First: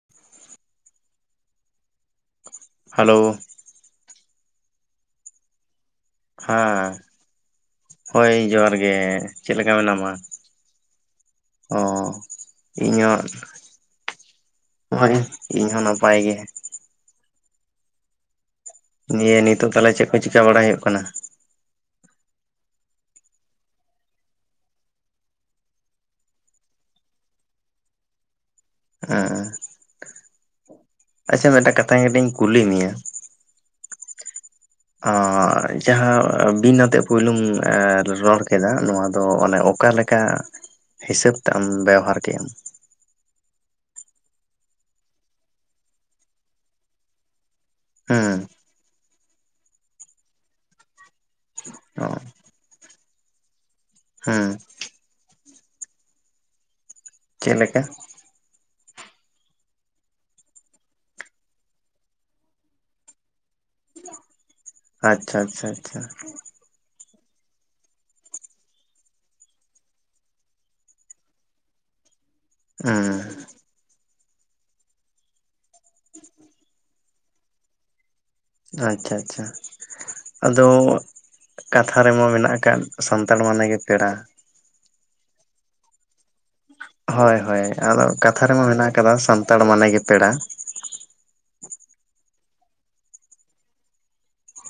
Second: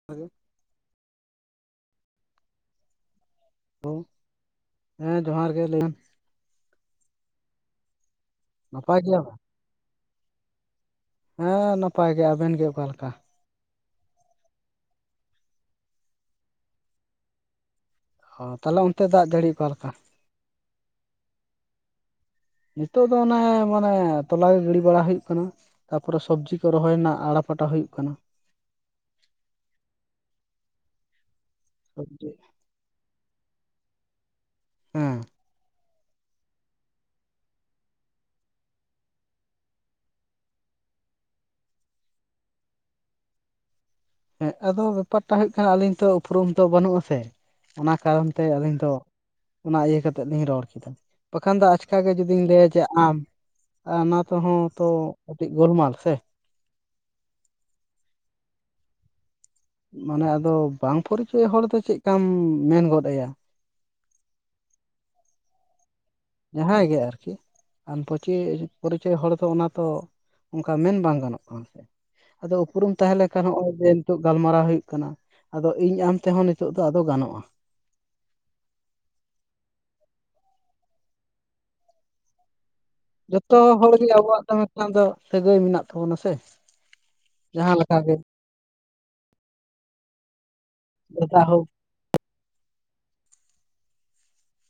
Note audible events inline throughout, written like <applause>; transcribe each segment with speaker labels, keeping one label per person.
Speaker 1: <unintelligible> <unintelligible>
Speaker 2: Hello
Speaker 1: hello ᱦᱮᱸ ᱡᱚᱦᱟᱨ ᱜᱮ ᱞᱟᱹᱭ ᱢᱮ
Speaker 2: ᱦᱮᱸ ᱦᱳᱭ ᱡᱚᱦᱟᱨ ᱜᱮ
Speaker 1: ᱱᱟᱯᱟᱭ ᱜᱮᱭᱟ ᱵᱮᱱ?
Speaker 2: ᱪᱮᱫ ᱞᱮᱠᱟ ᱢᱮᱱᱟᱢᱟ
Speaker 1: ᱦᱮᱸ
Speaker 2: ᱦᱚᱸ
Speaker 1: ᱱᱟᱯᱟᱭ ᱜᱮ ᱟᱵᱮᱱ ᱜᱮ ᱚᱠᱟ
Speaker 2: ᱤᱧ
Speaker 1: ᱞᱮᱠᱟ?
Speaker 2: ᱦᱚᱸ ᱱᱚᱭ ᱤᱧ ᱦᱚᱸ ᱱᱟᱯᱟᱭ ᱜᱮ
Speaker 1: ᱚ ᱛᱟᱦᱚᱞ ᱚᱱᱛᱮ ᱫᱟᱜ
Speaker 2: ᱱᱤᱭᱟᱹ
Speaker 1: ᱡᱟᱹᱲᱤ ᱚᱠᱟ
Speaker 2: ᱱᱤᱛᱚᱜ
Speaker 1: ᱞᱮᱠᱟ
Speaker 2: ᱛᱟᱦᱚᱞᱮ ᱪᱮᱫ ᱠᱚ ᱪᱤᱠᱟᱹ ᱵᱟᱲᱟᱭ ᱦᱩᱭᱩᱜ ᱠᱟᱱᱟ
Speaker 1: ᱱᱤᱛᱚᱜ ᱫᱚ ᱚᱱᱮ ᱢᱟᱱᱮ ᱛᱚᱞᱟ ᱜᱤᱲᱤ ᱵᱟᱲᱟ ᱦᱩᱭᱩᱜ ᱠᱟᱱᱟ ᱛᱟᱯᱚᱨᱮ ᱥᱚᱵᱽᱡᱤ ᱠᱚ ᱨᱚᱦᱚᱭ ᱨᱮᱱᱟᱜ ᱟᱲᱟ ᱯᱟᱴᱟ ᱦᱩᱭᱩᱜ ᱠᱟᱱᱟ
Speaker 2: ᱦᱮᱸ ᱟᱪᱪᱷᱟ ᱢᱤᱫᱴᱟᱝ ᱠᱟᱛᱷᱟ
Speaker 1: ᱥᱚᱵᱽᱡᱤ
Speaker 2: ᱠᱟᱹᱴᱤᱡᱧ ᱠᱩᱞᱤ ᱢᱮᱭᱟ
Speaker 1: ᱦᱮᱸ
Speaker 2: ᱦᱚᱭ ᱡᱟᱦᱟᱸ ᱵᱤᱱ ᱟᱛᱮᱜ ᱮ ᱯᱳᱭᱞᱩᱢ ᱨᱚᱲ ᱠᱮᱫᱟ ᱱᱚᱣᱟ ᱫᱚ ᱚᱱᱮ ᱚᱠᱟ ᱞᱮᱠᱟ ᱦᱤᱥᱟᱹᱵᱽ ᱛᱮ ᱟᱢ ᱵᱮᱣᱦᱟᱨ ᱠᱮᱜ-ᱟᱢ
Speaker 1: ᱦᱮᱸ ᱟᱫᱚ ᱵᱮᱯᱟᱨᱴᱟ ᱦᱩᱭᱩᱜ ᱠᱟᱱᱟ ᱟᱹᱞᱤᱧ ᱛᱚ ᱩᱯᱨᱩᱢ ᱫᱚᱚ ᱵᱟᱹᱱᱩᱜ ᱟᱥᱮ ᱚᱱᱟ ᱠᱟᱨᱚᱱ
Speaker 2: ᱦᱮᱸ
Speaker 1: ᱛᱮ ᱟᱹᱞᱤᱧ ᱫᱚ ᱚᱱᱟ ᱤᱭᱟᱹ ᱠᱟᱛᱮᱜ ᱞᱤᱧ ᱨᱚᱲ ᱠᱮᱫᱟ ᱵᱟᱠᱷᱟᱱ ᱫᱚ ᱟᱪᱠ
Speaker 2: ᱚ
Speaker 1: ᱜᱮ ᱡᱩᱫᱤᱧ ᱞᱟᱹᱭᱟ ᱡᱮ ᱟᱢ ᱚᱱᱟ
Speaker 2: ᱦᱮᱸ
Speaker 1: ᱛᱮᱦᱚᱸ ᱛᱚ ᱠᱟᱹᱴᱤᱡ ᱜᱳᱞᱢᱟᱞ ᱥᱮ
Speaker 2: ᱪᱮᱫ ᱞᱮᱠᱟ
Speaker 1: ᱢᱟᱱᱮ ᱟᱫᱚ ᱵᱟᱝ ᱯᱚᱨᱤᱪᱚᱭ ᱦᱚᱲ ᱫᱚ ᱪᱮᱫᱠᱟᱢ ᱢᱮᱱ ᱜᱚᱫ ᱟᱭᱟ
Speaker 2: ᱟᱪᱪᱷᱟ ᱟᱪᱪᱷᱟ ᱪᱪᱷᱟ
Speaker 1: ᱡᱟᱦᱟᱸᱭ ᱜᱮ ᱟᱨᱠᱤ ᱟᱢ ᱯᱚᱪᱮᱭ ᱯᱚᱨᱤᱪᱚᱭ ᱦᱚᱲ ᱫᱚ ᱚᱱᱟ ᱛᱚ ᱚᱱᱠᱟ ᱢᱮᱱ ᱵᱟᱝ ᱜᱟᱱᱚᱜ ᱠᱟᱱᱟ ᱥᱮ ᱟᱫᱚ ᱩᱯᱨᱩᱢ
Speaker 2: ᱦᱮᱸ
Speaker 1: ᱛᱟᱦᱮᱸᱞᱮᱱᱠᱷᱟᱱ ᱱᱚᱸᱜᱚᱭ ᱵᱮᱱ ᱱᱤᱛᱚᱜ ᱜᱟᱞᱢᱟᱨᱟᱣ ᱦᱩᱭᱩᱜ ᱠᱟᱱᱟ ᱟᱫᱚ ᱤᱧ ᱟᱢ ᱛᱮᱦᱚᱸ ᱱᱤᱛᱚᱜ ᱫᱚ ᱟᱫᱚ ᱜᱟᱱᱚᱜᱼᱟ
Speaker 2: ᱟᱪᱪᱷᱟ ᱟᱪᱪᱷᱟ ᱟᱫᱚ ᱠᱟᱛᱷᱟ ᱨᱮᱢᱟ ᱢᱮᱱᱟᱜ ᱟᱠᱟᱫ ᱥᱟᱱᱛᱟᱲ
Speaker 1: ᱡᱚᱛᱚ
Speaker 2: ᱢᱟᱱᱮ ᱜᱮ
Speaker 1: ᱦᱚᱲᱜᱮ
Speaker 2: ᱯᱮᱲᱟ
Speaker 1: ᱟᱵᱚᱣᱟᱜ ᱫᱚ ᱢᱤᱫᱴᱟᱱ ᱫᱚ ᱥᱟᱹᱜᱟᱹᱭ ᱢᱮᱱᱟᱜ ᱛᱟᱵᱚᱱᱟ ᱥᱮ
Speaker 2: ᱦᱳᱭ ᱦᱳᱭ
Speaker 1: ᱡᱟᱦᱟᱸ ᱞᱮᱠᱟ
Speaker 2: ᱟᱫᱚ
Speaker 1: ᱜᱮ
Speaker 2: ᱠᱟᱛᱷᱟ ᱨᱮᱢᱟᱸ ᱢᱮᱱᱟᱜ ᱟᱠᱟᱫᱟ ᱥᱟᱱᱛᱟᱲ ᱢᱟᱱᱮᱜ ᱜᱮ ᱯᱮᱲᱟ
Speaker 1: ᱫᱮᱠᱟ ᱦᱳᱠ